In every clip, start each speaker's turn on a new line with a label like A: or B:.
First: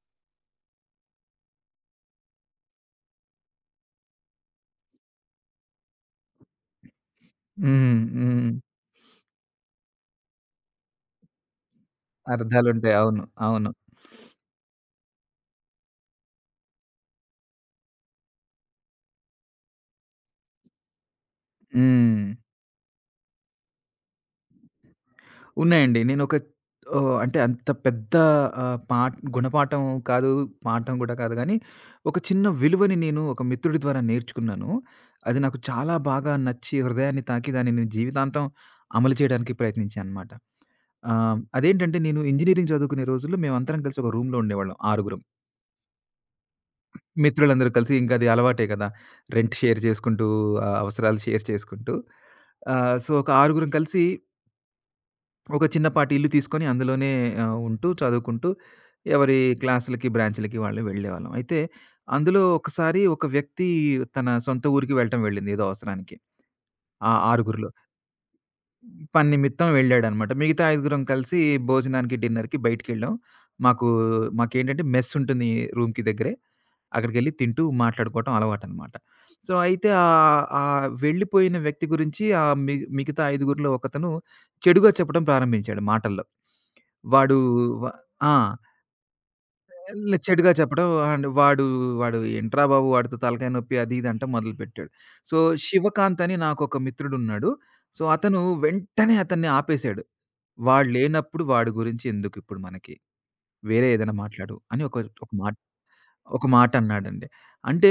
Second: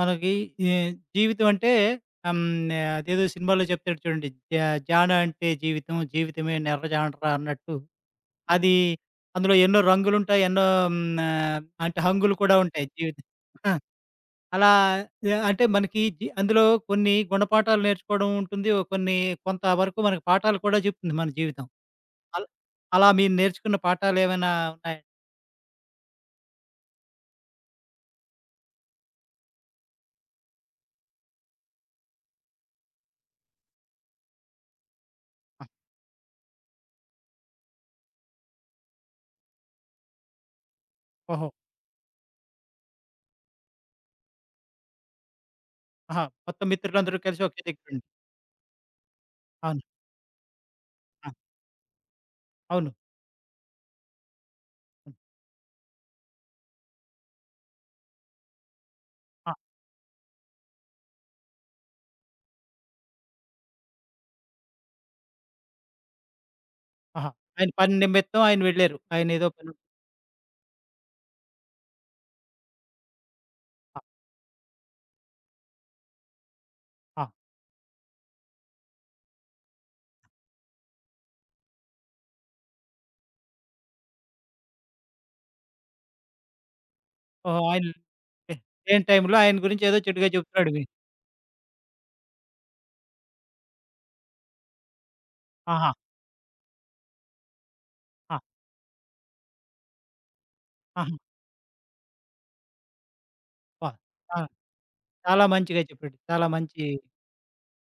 A: మనకి ఈ జీవితం అంటే ఆహ్, హ్మ్. అదేదో సినిమాలో చెప్తాడు చూడండి. జాడ అంటే జీవితం, జీవితమే నెర్ర జాండ్ర అన్నట్టు.
B: హ్మ్. హ్మ్.
A: అది అందులో ఎన్నో రంగులుంటాయి. ఎన్నో అంటే హంగులు కూడా ఉంటాయి
B: అర్థాలుంటాయి. అవును.
A: జీవితం.
B: అవును.
A: ఆ! అలా అంటే మనకి అందులో కొన్ని గుణపాఠాలు నేర్చుకోవడం ఉంటుంది. ఓ కొన్ని కొంతవరకు మనకు పాఠాలు కూడా చెప్తుంది మన జీవితం.
B: హ్మ్.
A: అల్ అలా మీరు నేర్చుకున్న పాఠాలేమైనా ఉన్నాయా?
B: ఉన్నాయండి. నేనొక ఓహ్! అంటే అంత పెద్ద ఆహ్, పాఠ్ గుణపాఠం కాదు, పాఠం గూడా కాదు గానీ, ఒక చిన్న విలువని నేను ఒక మిత్రుడి ద్వారా నేర్చుకున్నాను. అది నాకు
A: ఆ!
B: చాలా బాగా నచ్చి, హృదయాన్ని తాకి, దాన్ని నేను జీవితాంతం అమలు చేయడానికి ప్రయత్నించాననమాట.
A: ఓహో!
B: అదేంటంటే, నేను ఇంజినీరింగ్ చదువుకునే రోజుల్లో మేమందరం కలిసి ఒక రూమ్‌లో ఉండేవాళ్ళం ఆరుగురం.
A: ఆహా! మొత్తం మిత్రులందరూ కలిసి ఒకే
B: మిత్రులందరూ కలిసి
A: దగ్గరుండి.
B: ఇంక అది అలవాటే కదా! రెంట్ షేర్
A: అవును.
B: చేసుకుంటూ, అవసరాలు
A: ఆ!
B: షేర్ చేసుకుంటూ
A: అవును.
B: ఒక ఆరుగురం కలిసి
A: హ్మ్.
B: ఒక చిన్నపాటి ఇల్లు తీసుకొని అందులోనే ఉంటూ, చదువుకుంటూ ఎవరి
A: ఆ!
B: క్లాసులకి, బ్రాంచ్‌లకి వాళ్ళు వెళ్ళేవాళ్ళం. అయితే అందులో ఒకసారి ఒక వ్యక్తి తన సొంత ఊరికి వెళ్ళటం వెళ్ళింది ఏదో అవసరానికి. ఆ
A: ఆహా!
B: ఆరుగురిలో.
A: ఆయన పని నిమిత్తం ఆయన వెళ్లారు.
B: పని
A: ఆయనేదో
B: నిమిత్తం
A: పని.
B: వెళ్ళాడనమాట. మిగతా ఐదుగురం కలిసి భోజనానికి, డిన్నర్‌కి బయటికెళ్ళాం. మాకు
A: ఆ!
B: మాకేంటంటే మెస్ ఉంటుంది రూమ్‌కి దగ్గరే.
A: ఆ!
B: అక్కడికెళ్ళి తింటూ మాట్లాడుకోవటం అలవాటనమాట. సో, అయితే ఆహ్, ఆహ్, వెళ్ళిపోయిన వ్యక్తి గురించి ఆహ్, మి మిగతా ఐదుగురిలో ఒకతను చెడుగా చెప్పడం ప్రారంభించాడు మాటల్లో. వాడు
A: ఓహో! ఆయన
B: వ ఆ!
A: లే లేని టైంలో ఆయన గురించి ఏదో
B: ఇలా
A: చెడుగా
B: చెడుగా
A: చెప్తున్నాడు వి.
B: చెప్పడం అండ్ వాడు వాడు "ఏంట్రా బాబు! వాడితో తలకాయ నొప్పి" అది ఇది అనటం మొదలుపెట్టాడు. సో,
A: ఆహా!
B: శివకాంత్ అని నాకొక మిత్రుడున్నాడు.
A: ఆ!
B: అతను వెంటనే అతన్ని ఆపేశాడు. "వాడు
A: ఆహా!
B: లేనప్పుడు వాడి గురించి ఎందుకిప్పుడు మనకి? వేరే
A: వా,
B: ఏదైనా
A: ఆ!
B: మాట్లాడు" అని ఒక ఒక
A: చాలా
B: మాట
A: మంచిగా చెప్పాడు.
B: ఒక
A: చాలా మంచి.
B: మాటన్నాడండి. అంటే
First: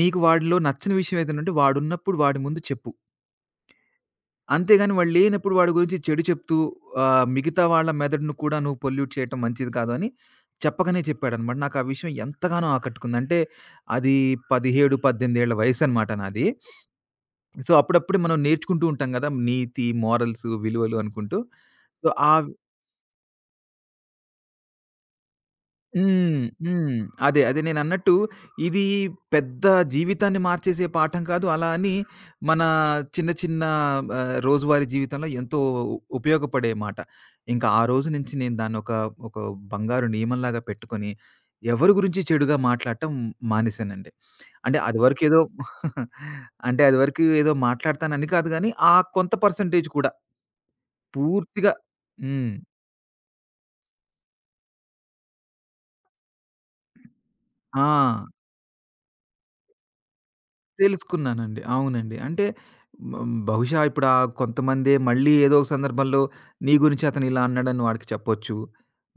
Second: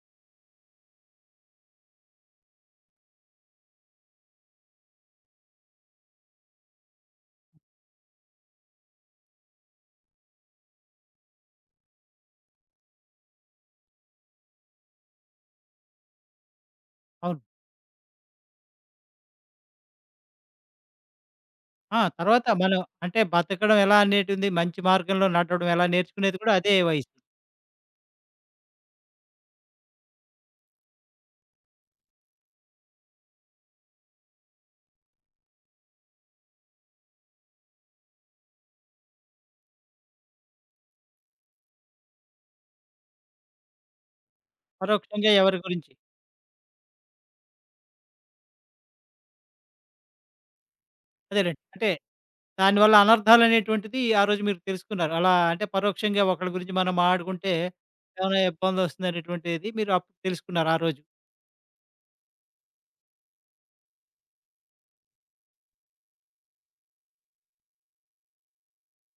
B: నీకు వాడిలో నచ్చని విషయం ఏదైనుంటే వాడున్నప్పుడు వాడి ముందు చెప్పు. అంతేగాని వాడు లేనప్పుడు వాడి గురించి చెడు చెప్తూ మిగతా వాళ్ళ మెదడును కూడా నువ్వు పొల్యూట్ చేయటం మంచిది కాదు అని చెప్పకనే చెప్పాడనమాట. నాకు ఆ విషయం ఎంతగానో ఆకట్టుకుంది. అంటే అది 17, 18 ఏళ్ల వయసనమాట నాది.
A: అవును.
B: అప్పుడప్పుడే మనం నేర్చుకుంటూ ఉంటాం గదా! నీతి, మోరల్స్, విలువలు అనుకుంటూ.
A: ఆ!
B: సో, ఆ
A: తర్వాత మనం అంటే బతకడం ఎలా అనేటుంది, మంచి మార్గంలో నడవడం ఎలా నేర్చుకునేది
B: హ్మ్.
A: కూడా అదే
B: హ్మ్.
A: వయసు.
B: అదే. అదే నేనన్నట్టు ఇది పెద్ద జీవితాన్ని మార్చేసే పాఠం కాదు. అలా అని మన చిన్న చిన్న రోజువారీ జీవితంలో ఎంతో ఉపయోగపడే మాట. ఇంకా ఆ రోజు నుంచి నేను దాన్నొక ఒక బంగారు నియమంలాగా పెట్టుకొని ఎవరి గురించి చెడుగా మాట్లాడటం మానేశానండి. అంటే అది వరకు
A: పరోక్షంగా
B: ఏదో
A: ఎవరి గురించి
B: అంటే అది వరకు ఏదో మాట్లాడతానని కాదు గానీ, ఆ కొంత పర్సెంటేజ్ కూడా
A: అదేలెండి.
B: పూర్తిగా
A: అంటే
B: హ్మ్.
A: దానివల్ల అనర్థాలనేటువంటిది ఆ రోజు మీరు తెలుసుకున్నారు. అలా అంటే పరోక్షంగా ఒకళ్ళ గురించి మనం మాట్లాడుకుంటే
B: ఆ!
A: ఏమైనా ఇబ్బందొస్తుందనేటువంటిది మీరు అప్పుడు తెలుసుకున్నారు ఆ రోజు.
B: తెలుసుకున్నానండి. అవునండి. అంటే బహుశా ఇప్పుడు ఆ కొంతమందే మళ్ళీ ఏదో ఒక సందర్భంలో నీ గురించి అతను ఇలా అన్నాడని వాడికి చెప్పొచ్చు.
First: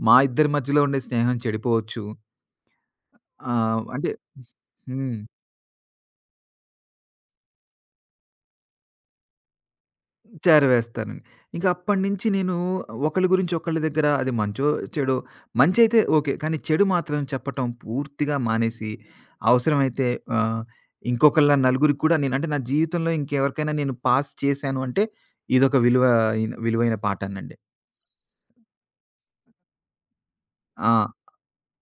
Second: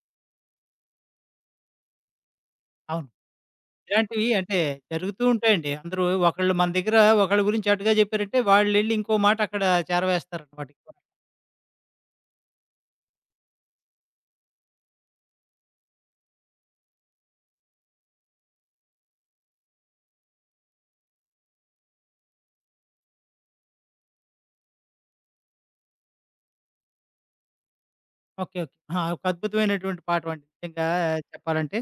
B: మా ఇద్దరి మధ్యలో ఉండే స్నేహం చెడిపోవచ్చు.
A: అవును.
B: అంటే
A: ఇలాంటివి అంటే
B: హ్మ్.
A: జరుగుతూ ఉంటాయండి. అందరూ ఒకళ్ళు మన దగ్గర ఒకళ్ళ గురించి అటుగా చెప్పారంటే, వాళ్ళెళ్లి ఇంకో మాట అక్కడ చేరవేస్తారనమాట. ఓకే.
B: చేరవేస్తానండి. ఇంకా అప్పటినుంచి నేను ఒకళ్ళ గురించి ఒకళ్ళ దగ్గర అది మంచో, చెడో మంచైతే ఓకే. కానీ చెడు మాత్రం చెప్పటం పూర్తిగా మానేసి, అవసరమైతే ఆహ్, ఇంకొకళ్ళ నలుగురికి కూడా నేను అంటే నా జీవితంలో ఇంకెవరికైనా నేను పాస్ చేశాను అంటే, ఇదొక విలువైన పాఠానండి.
A: ఓకే. ఆ! ఒక అద్భుతమైనటువంటి పాఠమండి నిజంగా
B: ఆ!
A: చెప్పాలంటే.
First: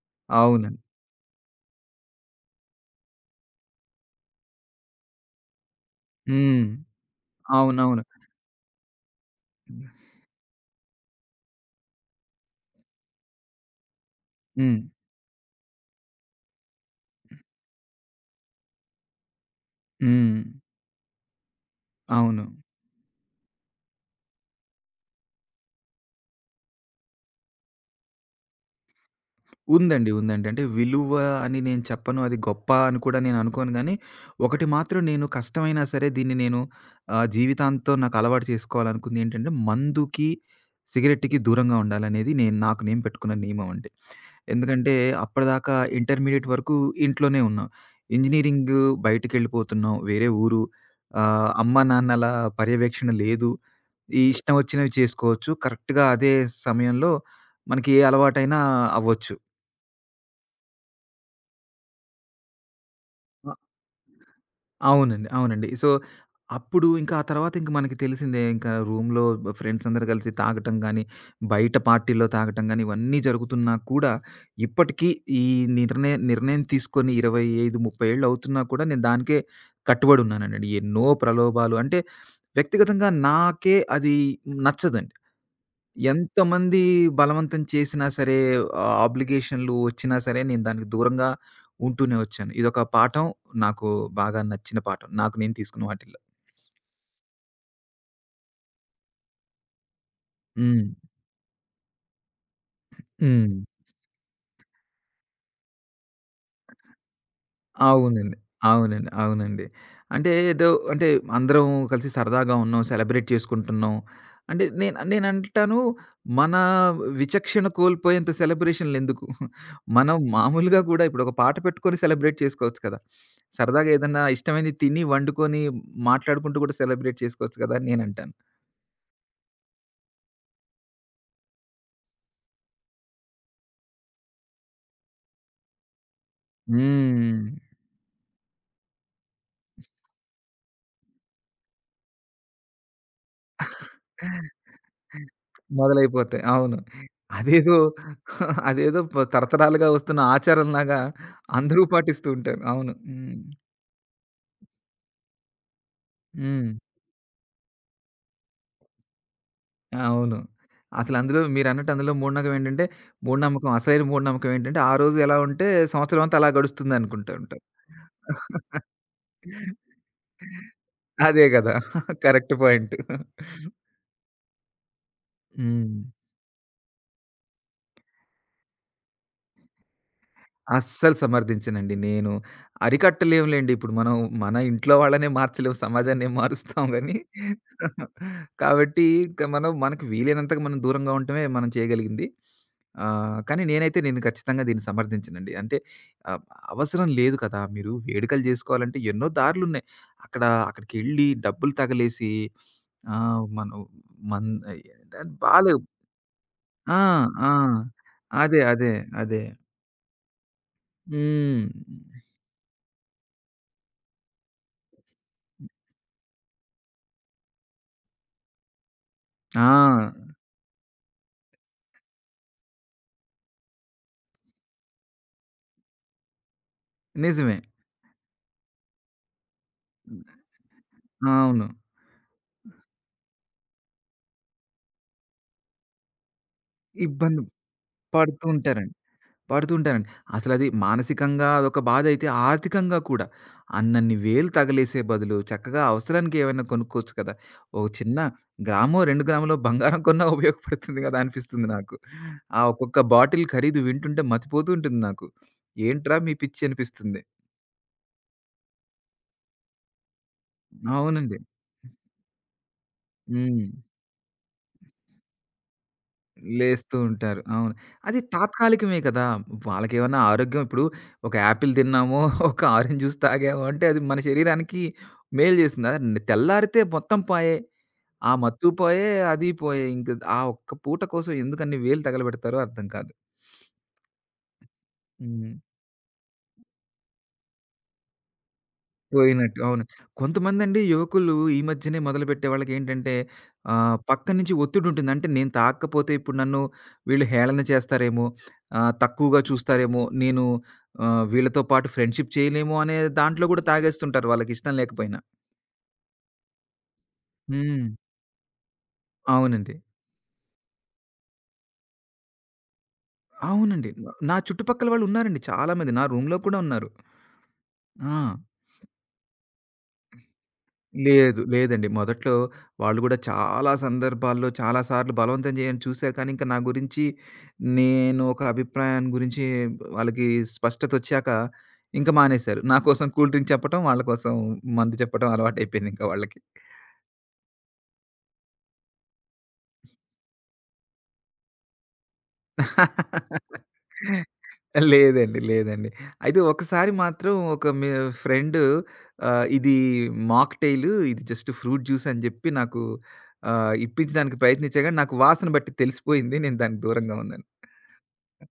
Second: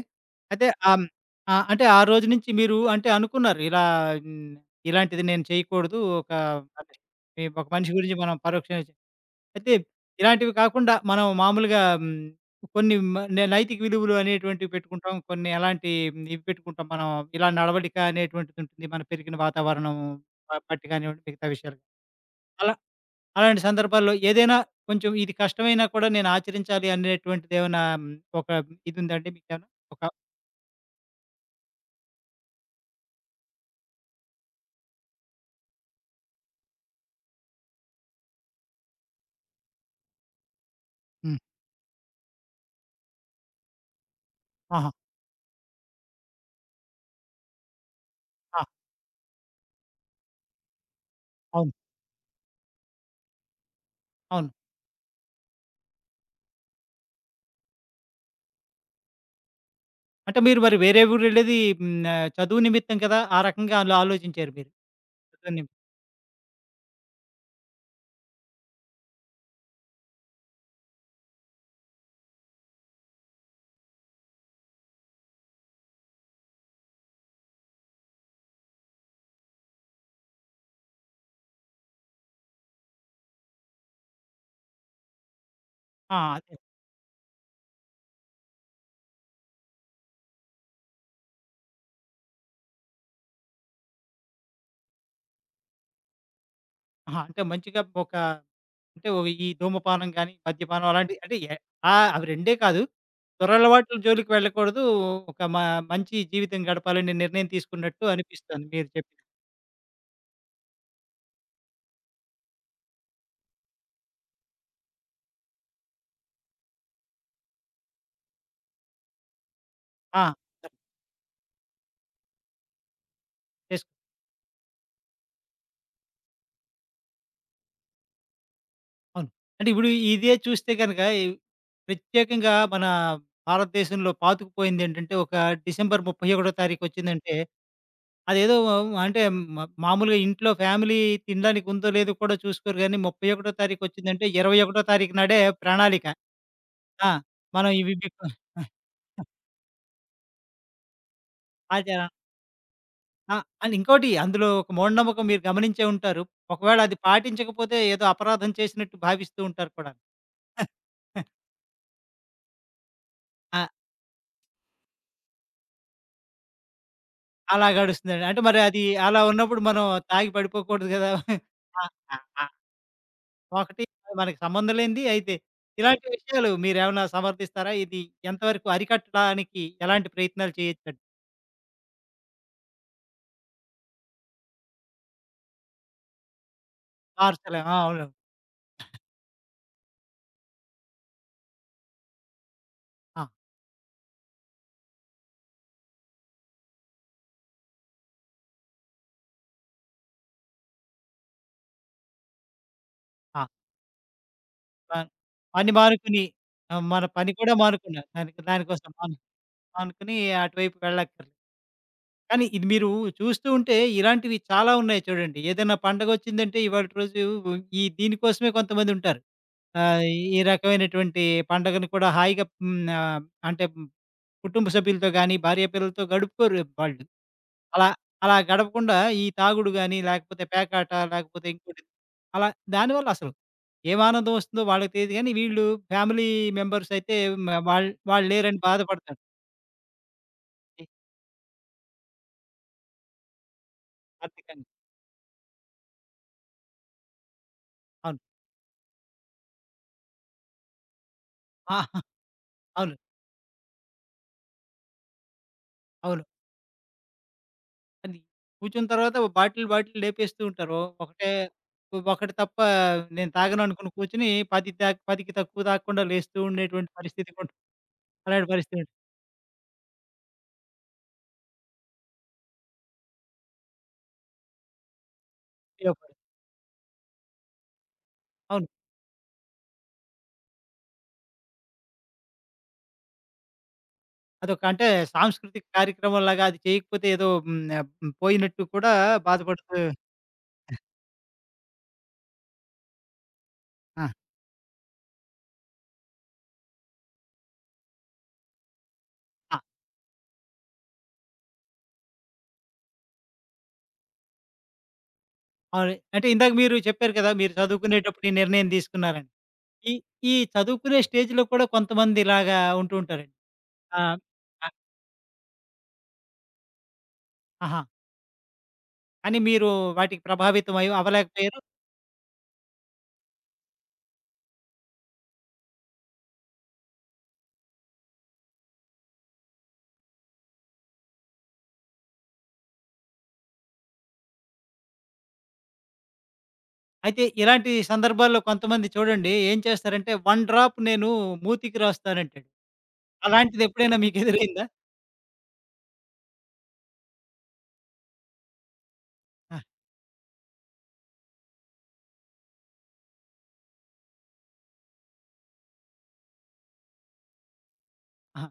A: అయితే
B: అవునండి.
A: అంటే ఆ రోజు నుంచి మీరు అంటే అనుకున్నారు ఇలా హ్మ్, ఇలాంటిది నేను చేయకూడదు. ఒక
B: హ్మ్.
A: అంటే, ఈ ఒక మనిషి
B: అవునవును.
A: గురించి మనం పరోక్షంగా చె. అయితే ఇలాంటివి కాకుండా మనం మామూలుగా కొన్ని మ నే నైతిక విలువలు అనేటువంటివి
B: హ్మ్.
A: పెట్టుకుంటాం. కొన్ని ఎలాంటి ఇవి పెట్టుకుంటాం మనం. ఇలా నడవడిక అనేటువంటిది ఉంటుంది. మన పెరిగిన వాతావరణం
B: హ్మ్.
A: బట్టి కానివ్వండి మిగతా విషయాలు.
B: అవును.
A: అలా అలాంటి సందర్భాల్లో ఏదైనా కొంచెం ఇది కష్టమైనా కూడా నేను ఆచరించాలి అనేటువంటిదేమైనా ఒక ఇదుందండి మీకేమైనా? ఒక
B: ఉందండి. ఉందండి. అంటే విలువ అని నేను చెప్పను. అది గొప్ప అని కూడా నేను అనుకోను గానీ, ఒకటి మాత్రం నేను కష్టమైనా సరే దీన్ని నేను జీవితాంతం నాకు అలవాటు చేసుకోవాలనుకుంది ఏంటంటే, మందుకి, సిగరెట్‌కి
A: హ్మ్.
B: దూరంగా ఉండాలనేది నాకు నేను పెట్టుకున్న నియమం అండి.
A: ఆహా!
B: ఎందుకంటే అప్పటిదాకా ఇంటర్మీడియేట్ వరకు ఇంట్లోనే ఉన్నాం.
A: ఆ!
B: ఇంజినీరింగ్ బయటికెళ్ళిపోతున్నాం. వేరే ఊరు.
A: అవును.
B: అమ్మా, నాన్నల పర్యవేక్షణ లేదు. ఈ
A: అవును.
B: ఇష్టం వచ్చినవి చేసుకోవచ్చు. కరెక్ట్‌గా అదే సమయంలో మనకి ఏ అలవాటైనా అవ్వచ్చు.
A: అంటే మీరు మరి వేరే ఊరెళ్ళేది చదువు నిమిత్తం కదా! ఆ రకంగా అలా ఆలోచించారు మీరు.
B: అవునండి.
A: చదువు
B: అవునండి.
A: నిమి.
B: అప్పుడు ఇంకా ఆ తర్వాత ఇంక మనకి తెలిసిందే ఇంకా రూమ్‌లో ఫ్రెండ్స్ అందరూ కలిసి తాగటం గాని, బయట పార్టీల్లో తాగటం గాని ఇవన్నీ జరుగుతున్నా కూడా ఇప్పటికీ ఈ నిర్ణయం తీసుకొని 25, 30 ఏళ్ళు అవుతున్నా కూడా నేను దానికే కట్టుబడి ఉన్నానండి. ఎన్నో ప్రలోభాలు అంటే వ్యక్తిగతంగా నాకే అది నచ్చదండి.
A: ఆ! అదే.
B: ఎంతమంది బలవంతం చేసినా సరే, ఆబ్లిగేషన్‌లు వచ్చినా సరే, నేను దానికి దూరంగా ఉంటూనే వచ్చాను. ఇదొక పాఠం నాకు బాగా నచ్చిన పాఠం. నాకు నేను తీసుకున్న వాటిల్లో.
A: ఆహా! అంటే మంచిగా ఒక అంటే ఓ ఈ ధూమపానం గాని,
B: హ్మ్.
A: మద్యపానం అలాంటివి అంటే అవి రెండే కాదు.
B: హ్మ్.
A: దురలవాట్ల జోలికి వెళ్ళకూడదు. ఒక మంచి జీవితం గడపాలనే నిర్ణయం తీసుకున్నట్టు
B: అవునండి.
A: అనిపిస్తుంది మీరు
B: అవునండి.
A: చెప్పిన.
B: అవునండి. అంటే ఏదో అంటే అందరం కలిసి సరదాగా ఉన్నాం. సెలబ్రేట్ చేసుకుంటున్నాం. అంటే నేనంటాను మన విచక్షణ కోల్పోయేంత సెలబ్రేషన్‌లెందుకు? మనం
A: ఆ!
B: మామూలుగా కూడా ఇప్పుడు ఒక పాట పెట్టుకొని సెలబ్రేట్ చేసుకోవచ్చు కదా! సరదాగా
A: చేసుకో,
B: ఏదన్నా ఇష్టమైనది తిని, వండుకొని, మాట్లాడుకుంటూ కూడా సెలబ్రేట్ చేసుకోవచ్చు కదా! అని నేనంటాను.
A: అవును. అంటే ఇప్పుడు ఇదే చూస్తే గనక ఈ ప్రత్యేకంగా మన భారతదేశంలో పాతుకుపోయిందేంటంటే, ఒక డిసెంబర్ 31 తారీఖు వచ్చిందంటే,
B: హ్మ్.
A: అదేదో అంటే మామూలుగా ఇంట్లో ఫ్యామిలీ తినడానికి ఉందో లేదో కూడా చూసుకోరు గానీ, 31 తారీఖు వచ్చిందంటే 21 తారీఖు నాడే ప్రణాళిక.
B: మొదలైపోతాయి. అవును.
A: ఆ! మనం
B: అదేదో
A: ఇవి బిక్
B: అదేదో తరతరాలుగా వస్తున్న ఆచారంలాగా అందరూ
A: ఆచార
B: పాటిస్తూ ఉంటారు. అవును. హ్మ్.
A: ఆ! అండ్ ఇంకోటి అందులో ఒక మూఢనమ్మకం మీరు గమనించే ఉంటారు.
B: హ్మ్.
A: ఒకవేళ అది పాటించకపోతే ఏదో అపరాధం చేసినట్టు భావిస్తూ ఉంటారు కూడా.
B: అవును. అసలందులో మీరన్నట్టు అందులో మూఢనమ్మకం ఏంటంటే,
A: ఆ!
B: అసలైన మూఢనమ్మకం ఏంటంటే, ఆ రోజు ఎలా ఉంటే సంవత్సరం అంతా అలా గడుస్తుందనుకుంటూ ఉంటాం.
A: అలా గడుస్తుందండి. అంటే మరి అది అలా ఉన్నప్పుడు మనం తాగి పడిపోకూడదు గదా!
B: అదే గదా!
A: ఆ! ఆ! ఆ!
B: Correct point.
A: ఒకటి మనకి సంబంధం లేనిది అయితే.
B: హ్మ్.
A: ఇలాంటి విషయాలు మీరేమైనా సమర్థిస్తారా? ఇది ఎంతవరకు అరికట్టడానికి ఎలాంటి ప్రయత్నాలు చేయొచ్చండి?
B: అస్సలు సమర్థించనండి. నేను అరికట్టలేంలేండి. ఇప్పుడు మనం మన ఇంట్లో వాళ్ళనే మార్చలేం. సమాజాన్ని ఏం మారుస్తాం గానీ.
A: మార్చలే ఆ! అవును.
B: కాబట్టి ఇంక మనం మనకు వీలైనంతగా మనం దూరంగా ఉండటమే మనం చేయగలిగింది.
A: ఆ!
B: కానీ నేనైతే ఖచ్చితంగా దీన్ని సమర్థించనండి. అంటే ఆహ్, అవసరం లేదు కదా! మీరు వేడుకలు జేసుకోవాలంటే ఎన్నో దారులున్నాయి. అక్కడ అక్కడికెళ్ళి డబ్బులు తగలేసి
A: ఆ!
B: మనం మన్
A: ప పని
B: బాలేవు.
A: మానుకుని
B: ఆ!
A: మన పని
B: ఆ!
A: కూడా మానుకున్నారు. దానికి
B: అదే.
A: దానికోసం
B: అదే.
A: మాను
B: అదే.
A: అనుకుని అటువైపు వెళ్ళక్కర్లేదు.
B: హ్మ్.
A: కానీ ఇది మీరు చూస్తూ ఉంటే ఇలాంటివి చాలా ఉన్నాయి చూడండి. ఏదైనా పండగొచ్చిందంటే ఇవాళటి రోజు ఈ దీనికోసమే కొంతమందుంటారు.
B: ఆ!
A: ఆహ్, ఈ రకమైనటువంటి పండగను కూడా హాయిగా అంటే కుటుంబ సభ్యులతో గానీ, భార్య పిల్లలతో గడుపుకోరు వాళ్ళు.
B: నిజమే.
A: అలా అలా గడపకుండా ఈ తాగుడు గానీ, లేకపోతే పేకాట, లేకపోతే
B: అవును.
A: ఇంకోటి అలా దానివల్ల అసలు ఏం ఆనందం వస్తుందో వాళ్ళకి తెలీదు గానీ, వీళ్ళు ఫ్యామిలీ మెంబర్స్ అయితే
B: ఇబ్బంది
A: మ వాళ్ వాళ్ళు
B: పడుతూ
A: లేరని
B: ఉంటారండి.
A: బాధపడతారు.
B: పడుతూ ఉంటారండి. అసలది మానసికంగా అదొక బాధైతే, ఆర్థికంగా కూడా అన్నన్ని వేలు
A: ఆర్థికంగా.
B: తగలేసే బదులు చక్కగా అవసరానికి ఏమైనా కొనుక్కోవచ్చు కదా! ఒక చిన్న
A: అవును.
B: గ్రామో, 2 గ్రాములో బంగారం కొన్నా ఉపయోగపడుతుంది కదా! అనిపిస్తుంది
A: ఆ!
B: నాకు. ఆ
A: అవును.
B: ఒక్కొక్క బాటిల్ ఖరీదు వింటుంటే మతిపోతూ ఉంటుంది నాకు. ఏంట్రా
A: అవును.
B: మీ పిచ్చి అనిపిస్తుంది.
A: అది కూర్చున్న తర్వాత ఓ బాటిల్ లేపేస్తూ ఉంటారు. ఒకటే
B: అవునండి.
A: ఒకటి తప్ప నేను తాగను
B: హ్మ్.
A: అనుకుని కూర్చొని 10 తా 10కి తక్కువ తాగకుండా లేస్తూ ఉండేటువంటి
B: లేస్తూ
A: పరిస్థితి
B: ఉంటారు.
A: కూడా.
B: అవును. అది
A: అలాంటి పరిస్థితి
B: తాత్కాలికమే కదా! వాళ్ళకేమన్నా ఆరోగ్యం ఇప్పుడు ఒక యాపిల్ తిన్నామో, ఒక ఆరెంజ్ జ్యూస్ తాగామో అంటే అది మన శరీరానికి మేలు చేస్తుంది. అదే
A: ఉపయోగపడదు.
B: తెల్లారితే మొత్తం పాయే. ఆ మత్తు
A: అవును.
B: పోయే, అది పోయే. ఇంక ఆ ఒక్క పూట కోసం ఎందుకన్ని వేలు తగలబెడతారో అర్థం కాదు.
A: అదొక అంటే
B: హ్మ్.
A: సాంస్కృతిక కార్యక్రమంలాగా అది చేయకపోతే ఏదో పోయినట్టు కూడా
B: పోయినట్టు.
A: బాధపడుతూ.
B: అవును. కొంతమందండి యువకులు ఈ మధ్యనే మొదలుపెట్టే వాళ్ళకేంటంటే
A: ఆ!
B: పక్కన నుంచి ఒత్తిడుంటుంది. అంటే నేను తాకకపోతే ఇప్పుడు నన్ను వీళ్ళు హేళన చేస్తారేమో, తక్కువగా
A: ఆ!
B: చూస్తారేమో, నేను వీళ్ళతో పాటు ఫ్రెండ్‌షిప్ చేయలేమో అనే దాంట్లో కూడా తాగేస్తుంటారు వాళ్ళకిష్టం లేకపోయినా.
A: అవును. అంటే ఇందాక మీరు చెప్పారు కదా! మీరు
B: హ్మ్.
A: చదువుకునేటప్పుడు ఈ నిర్ణయం తీసుకున్నారని.
B: అవునండి.
A: ఈ ఈ చదువుకునే స్టేజ్‌లో కూడా కొంతమంది ఇలాగా ఉంటూ ఉంటారండి.
B: అవునండి.
A: ఆ!
B: నా
A: ఆ!
B: చుట్టుపక్కల వాళ్ళున్నారండి చాలా మంది. నా రూమ్‌లో కూడా ఉన్నారు.
A: ఆహా!
B: ఆ!
A: అని మీరు వాటికి ప్రభావితం
B: లేదు.
A: అవ్వలేకపోయారు.
B: లేదండి. మొదట్లో వాళ్ళు గూడా చాలా సందర్భాల్లో, చాలా సార్లు బలవంతం చేయని చూసారు. కానీ, ఇంక నా గురించి నేను ఒక అభిప్రాయం గురించి వాళ్ళకి స్పష్టతొచ్చాక ఇంక మానేశారు. నా కోసం కూల్ డ్రింక్ చెప్పటం, వాళ్ళ కోసం మందు చెప్పటం అలవాటయిపోయిందింక వాళ్ళకి.
A: అయితే ఇలాంటి సందర్భాల్లో కొంతమంది చూడండి ఏం చేస్తారంటే, 1 డ్రాప్ నేను మూతికి రాస్తానంటాడు. అలాంటిది ఎప్పుడైనా మీకు ఎదురైందా?
B: లేదండి. లేదండి. అయితే ఒకసారి మాత్రం ఒక మీ ఫ్రెండు
A: ఆ!
B: ఇది మాక్‌టెయిలు ఇది జస్ట్ ఫ్రూట్ జ్యూస్ అని జెప్పి నాకు ఇప్పించడానికి ప్రయత్నించా గానీ, నాకు వాసన బట్టి తెలిసిపోయింది. నేను దానికి దూరంగా ఉన్నాను.
A: ఆహా!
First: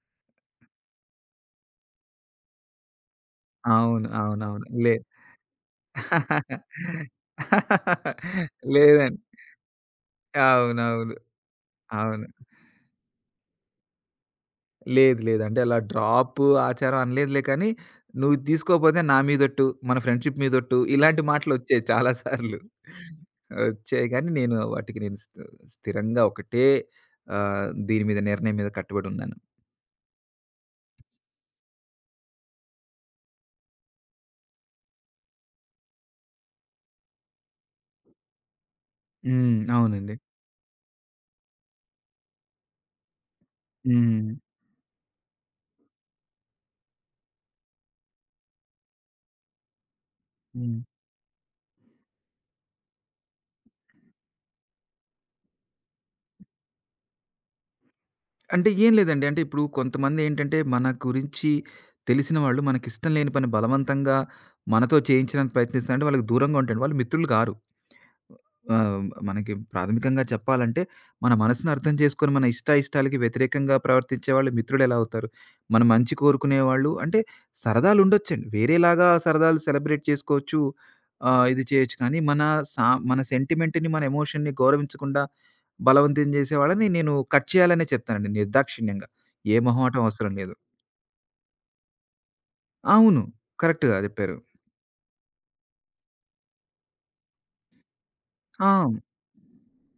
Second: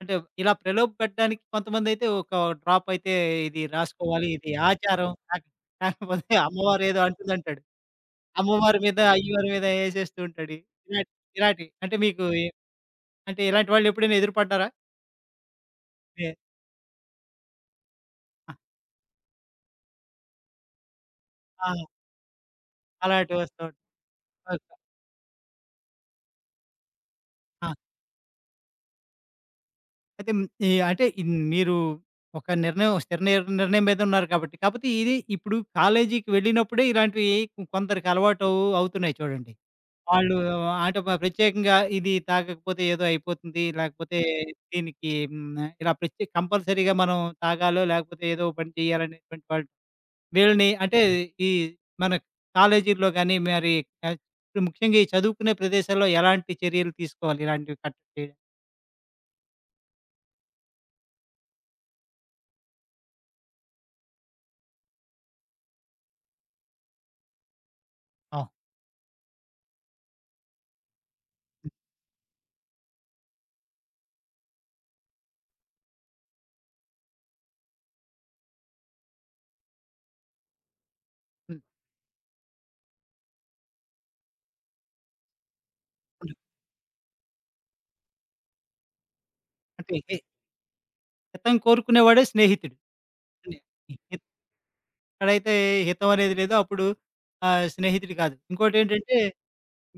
A: అంటే ఇలా ప్రలోభపెట్టడానికి కొంతమందైతే ఒక డ్రాప్ అయితే ఇది
B: అవును.
A: రాసుకోవాలి, ఇది
B: అవునవును.
A: ఆచారం. కాక కాకపోతే అమ్మవారు ఏదో అంటుందంటాడు. అమ్మవారి మీద,
B: లేదండి.
A: అయ్యవారి మీద ఏసేస్తూ ఉంటాడు. ఇలాంటి
B: అవునవును.
A: ఇలాంటివి అంటే మీకు
B: అవును.
A: ఏ-. అంటే ఇలాంటి వాళ్ళు ఎప్పుడైనా ఎదురుపడ్డారా?
B: లేదు లేదు. అంటే అలా
A: ఏ
B: డ్రాపు, ఆచారం అనలేదులే కానీ, "నువ్వు ఇది
A: ఆ!
B: తీసుకోకపోతే నా మీదొట్టు, మన ఫ్రెండ్‌షిప్ మీదొట్టు" ఇలాంటి
A: ఆ!
B: మాటలొచ్చాయి చాలా సార్లు.
A: అలాంటివి వస్తూ ఉంటాయి.
B: వచ్చాయి కానీ
A: ఓకే.
B: వాటికి నేను స్థిరంగా ఒకటే ఆహ్,
A: ఆ!
B: దీని మీద నిర్ణయం మీద కట్టుబడున్నాను.
A: అయితే హ్మ్. ఈ అంటే ఇన్ మీరు ఒక నిర్ణయం స్థిర నిర్ నిర్ణయం మీద ఉన్నారు కాబట్టి. కాపోతే ఇది ఇప్పుడు కాలేజీకి వెళ్ళినప్పుడే ఇలాంటివి కొ- కొందరికి అలవాటు అవుతున్నాయి చూడండి.
B: హ్మ్. అవునండి.
A: వాళ్ళు అంటే ప్రత్యేకంగా ఇది తాగకపోతే ఏదో అయిపోతుంది. లేకపోతే
B: హ్మ్.
A: దీనికి హ్మ్. ఇలా కంపల్సరీగా మనం తాగాలో లేకపోతే ఏదో ఒక పని చేయాలనేటువంటి వాళ్ళు వీళ్ళని
B: హ్మ్.
A: అంటే ఈ మన కాలేజీల్లో గాని మరి ఆహ్, ముఖ్యంగా ఈ చదువుకునే ప్రదేశాల్లో ఎలాంటి చర్యలు తీసుకోవాలి? ఇలాంటివి కట్టడి చేయడానికి?
B: అంటే ఏం లేదండి. అంటే ఇప్పుడు కొంతమందేంటంటే మన గురించి తెలిసిన వాళ్ళు మనకిష్టం లేని పని బలవంతంగా మనతో చేయించడానికి ప్రయత్నిస్తారంటే వాళ్ళకి దూరంగా ఉంటాండి. వాళ్ళు మిత్రులు కారు.
A: ఆ!
B: మనకి ప్రాథమికంగా చెప్పాలంటే, మన మనసుని అర్థం చేసుకొని, మన ఇష్టాలకి వ్యతిరేకంగా ప్రవర్తించే వాళ్ళు మిత్రుడెలా అవుతారు? మన మంచి కోరుకునేవాళ్ళు అంటే, సరదాలుండొచ్చండి. వేరేలాగా సరదాలు సెలబ్రేట్ చేసుకోవచ్చు.
A: హ్మ్.
B: ఇది చేయొచ్చు. కానీ సా మన సెంటిమెంట్‌ని, మన ఎమోషన్‌ని గౌరవించకుండా బలవంతం
A: హ్మ్.
B: చేసే వాళ్ళని నేను కట్ చేయాలనే చెప్తానండి నిర్దాక్షిణ్యంగా. ఏ
A: అంటే
B: మొహమాటం అవసరం లేదు.
A: హితం కోరుకునేవాడే స్నేహితుడు.
B: అవును.
A: హ్మ్.
B: కరెక్ట్‌గా చెప్పారు.
A: ఎక్కడైతే హితం అనేది లేదో అప్పుడు స్నేహితుడు కాదు.
B: ఆ!
A: ఇంకోటేంటంటే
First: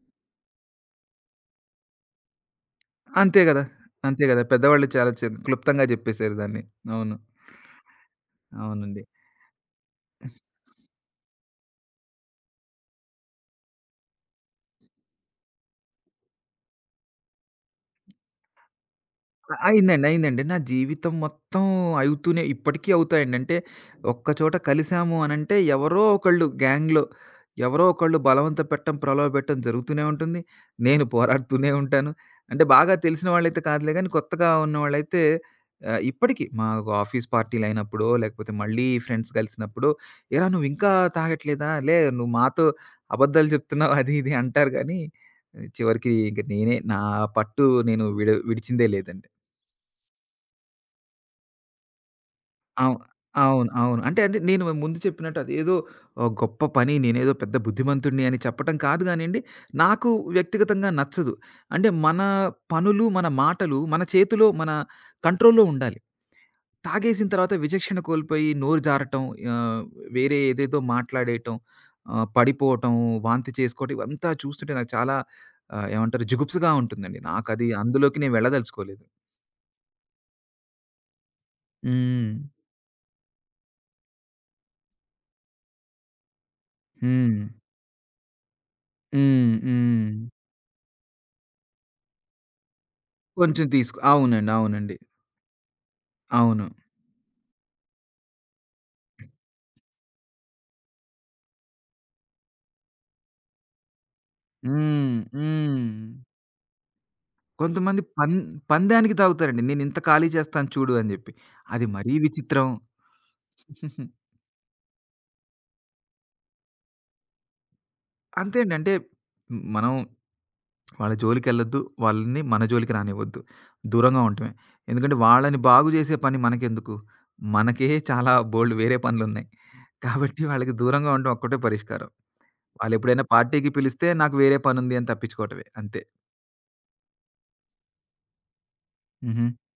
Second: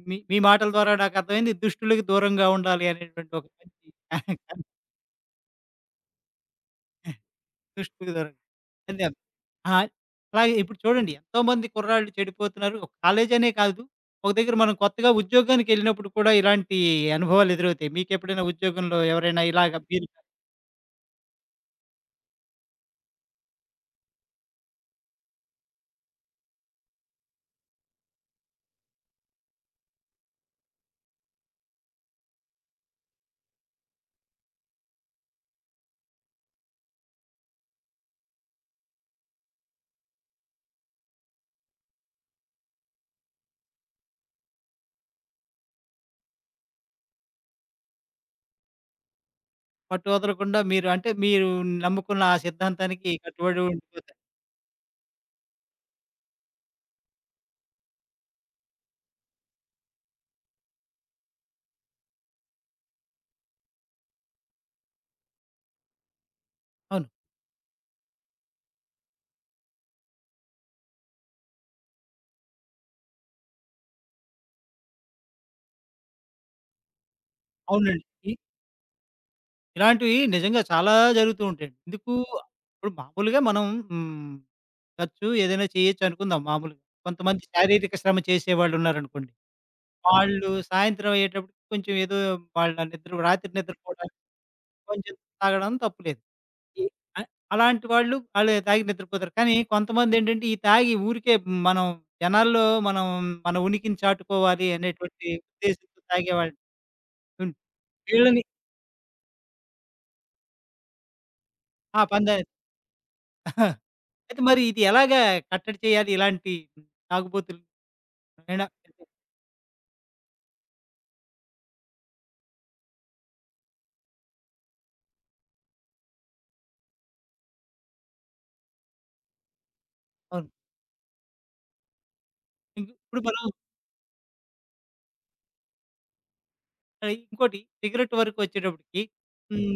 A: మీ మీ మాటల ద్వారా నాకర్థమైంది దుష్టులకి దూరంగా ఉండాలి అనేటువంటి
B: అంతే
A: ఒక
B: గదా!
A: మంచి.
B: అంతే గదా! పెద్దవాళ్ళు చాలా క్లుప్తంగా జెప్పేసారు దాన్ని. అవును.
A: దుష్టులకి దూరంగా.
B: అవునండి.
A: అంతే. ఆ!
B: ఆ!
A: అలాగే ఇప్పుడు చూడండి ఎంతోమంది కుర్రాళ్ళు చెడిపోతున్నారు. ఒక కాలేజనే కాదు. ఒక దగ్గర మనం కొత్తగా ఉద్యోగానికెళ్ళినప్పుడు కూడా ఇలాంటి అనుభవాలు ఎదురవుతాయి. మీకెప్పుడైనా ఉద్యోగంలో ఎవరైనా ఇలాగ
B: అయిందండి.
A: మీరు
B: అయిందండి. నా జీవితం మొత్తం అవుతూనే ఇప్పటికీ అవుతాయండి. అంటే ఒక్క చోట కలిసాము అనంటే ఎవరో ఒకళ్ళు గ్యాంగ్‌లో ఎవరో ఒకళ్ళు బలవంత పెట్టడం, ప్రలోభ పెట్టడం జరుగుతూనే ఉంటుంది. నేను పోరాడుతూనే ఉంటాను. అంటే బాగా తెలిసిన వాళ్ళైతే కాదులే గానీ కొత్తగా ఉన్నవాళ్ళైతే ఇప్పటికి మా ఆఫీస్ పార్టీలయినప్పుడో, లేకపోతే మళ్ళీ ఫ్రెండ్స్ కలిసినప్పుడో, "ఏరా! నువ్వింకా తాగట్లేదా? లే నువ్వు మాతో అబద్ధాలు చెప్తున్నావు" అది ఇది అంటారు గానీ, చివరికి ఇంక నేనే నా పట్టు నేను విడిచిందే లేదండి.
A: పట్టు వదలకుండా మీరు అంటే మీరు నమ్ముకున్న ఆ
B: అవు
A: సిద్ధాంతానికి కట్టుబడి
B: అవును. అవును.
A: ఉండిపోతారు.
B: అంటే అంటే నేను ముందు చెప్పినట్టు అదేదో గొప్ప పని నేనేదో పెద్ద బుద్ధిమంతుడిని అని చెప్పటం కాదు గానండి. నాకు వ్యక్తిగతంగా నచ్చదు. అంటే మన పనులు, మన మాటలు మన చేతిలో మన కంట్రోల్‌లో ఉండాలి.
A: అవును.
B: తాగేసిన తర్వాత విచక్షణ కోల్పోయి నోరు జారటం, ఆహ్, వేరే ఏదేదో మాట్లాడేయటం, పడిపోవటం, వాంతి చేసుకోవటం ఇవంతా చూస్తుంటే నాకు చాలా ఏమంటారు జుగుప్సగా ఉంటుందండి. నాకది
A: అవునండి.
B: అందులోకి
A: ఇ
B: నేను వెళ్ళదలుచుకోలేదు.
A: ఇలాంటివి నిజంగా చాలా జరుగుతూ ఉంటాయండి. ఎందుకు
B: హ్మ్.
A: ఇప్పుడు మామూలుగా మనం హ్మ్, ఖర్చు ఏదైనా చేయొచ్చు అనుకుందాం మామూలుగా.
B: హ్మ్.
A: కొంతమంది శారీరక శ్రమ చేసేవాళ్ళున్నారనుకోండి.
B: హ్మ్. హ్మ్.
A: వాళ్ళు ఉన్నారనుకోండి, వాళ్ళు సాయంత్రం అయ్యేటప్పటికి కొంచెం ఏదో వాళ్ళ నిద్ర రాత్రి
B: కొంచెం తీసుకు
A: నిద్రపోవడానికి
B: అవునండి. అవునండి.
A: కొంచెం తాగడం తప్పులేదు.
B: అవును.
A: ఈ అ అలాంటి వాళ్ళు వాళ్ళు తాగి నిద్రపోతారు. కానీ కొంతమందేంటంటే ఈ తాగి ఊరికే మనం జనాల్లో మనం మన ఉనికిని చాటుకోవాలి
B: హ్మ్.
A: అనేటువంటి
B: హ్మ్.
A: ఉద్దేశంతో తాగేవాళ్ళు. హ్మ్.
B: కొంతమంది
A: వీళ్ళని.
B: పందానికి తాగుతారండి. నేనింత ఖాళీ చేస్తాను చూడు అని జెప్పి. అది
A: ఆ!
B: మరీ
A: పందాయ్.
B: విచిత్రం.
A: అయితే మరి ఇది ఎలాగా కట్టడి చేయాలి ఇలాంటి తాగుబోతులు
B: అంతే
A: అయినా
B: అండి.
A: అంటే
B: అంటే మనం వాళ్ళ జోలికెళ్ళొద్దు. వాళ్ళని మన జోలికి రానివ్వద్దు. దూరంగా ఉండటమే. ఎందుకంటే వాళ్ళని బాగు జేసే పని మనకెందుకు? మనకే చాలా బోలెడు వేరే పనులున్నాయి. కాబట్టి
A: అవును.
B: వాళ్ళకి దూరంగా ఉండడం ఒక్కటే పరిష్కారం.
A: ఇంక ఇప్పుడు
B: వాళ్ళెప్పుడైనా
A: మనం
B: పార్టీకి పిలిస్తే నాకు వేరే పనుంది అని తప్పించుకోవటమే అంతే.
A: ఆ, ఇంకోటి సిగరెట్ వరకు వచ్చేటప్పటికి
B: హుహు.
A: హ్మ్.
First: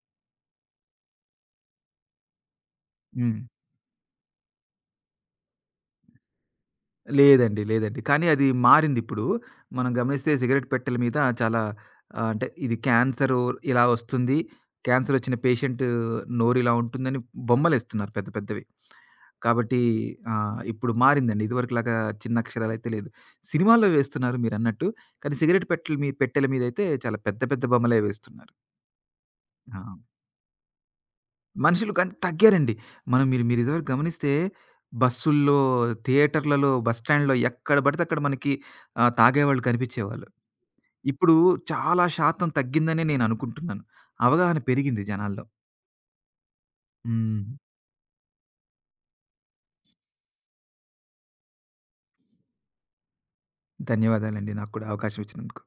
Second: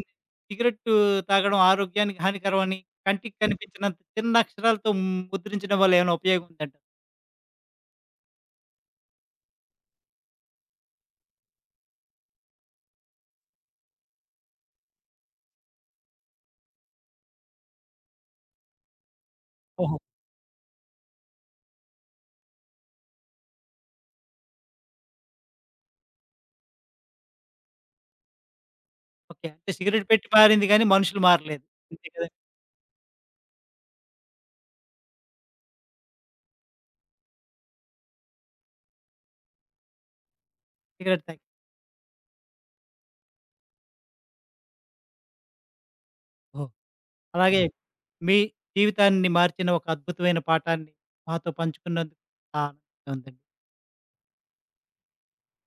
A: సిగరెట్టు తాగడం ఆరోగ్యానికి హానికరం అని కంటికి
B: హ్మ్.
A: కనిపించినంత చిన్న అక్షరాలతో ముద్రించడం వల్ల ఏమైనా ఉపయోగం ఉందంటారా?
B: లేదండి. లేదండి. కానీ అది మారిందిప్పుడు. మనం గమనిస్తే సిగరెట్ పెట్టెల మీద చాలా అంటే ఇది క్యాన్సరు ఇలా వస్తుంది. క్యాన్సరొచ్చిన పేషెంట్ నోరు ఇలా ఉంటుందని బొమ్మలేస్తున్నారు పెద్ద పెద్దవి. కాబట్టి
A: ఓహో!
B: ఇప్పుడు మారిందండి. ఇదివరకులాగా చిన్న అక్షరాలైతే లేదు. సినిమాల్లో వేస్తున్నారు మీరన్నట్టు. కానీ సిగరెట్ పెట్టెల మీదైతే చాలా పెద్ద పెద్ద బొమ్మలే వేస్తున్నారు.
A: ఓకే. అంటే
B: ఆ!
A: సిగరెట్ పెట్టి పారింది గానీ మనుషులు మారలేదు.
B: మనుషులు
A: అంతే
B: కానీ
A: కదా!
B: తగ్గారండి. మనం మీరు మీరు ఇదివరకు గమనిస్తే బస్సుల్లో, థియేటర్‌లలో, బస్ స్టాండ్‌లో ఎక్కడ పడితే అక్కడ మనకి తాగేవాళ్ళు కనిపిచ్చేవాళ్ళు.
A: సిగరెట్
B: ఇప్పుడు
A: తాగి.
B: చాలా శాతం తగ్గిందనే నేననుకుంటున్నాను. అవగాహన పెరిగింది జనాల్లో.
A: ఓహో!
B: హ్మ్.
A: అలాగే మీ జీవితాన్ని మార్చిన ఒక అద్భుతమైన పాఠాన్ని మాతో పంచుకున్నందుకు చాలా ఆనందంగా ఉందండి.
B: ధన్యవాదాలండి. నాకు కూడా అవకాశం ఇచ్చినందుకు.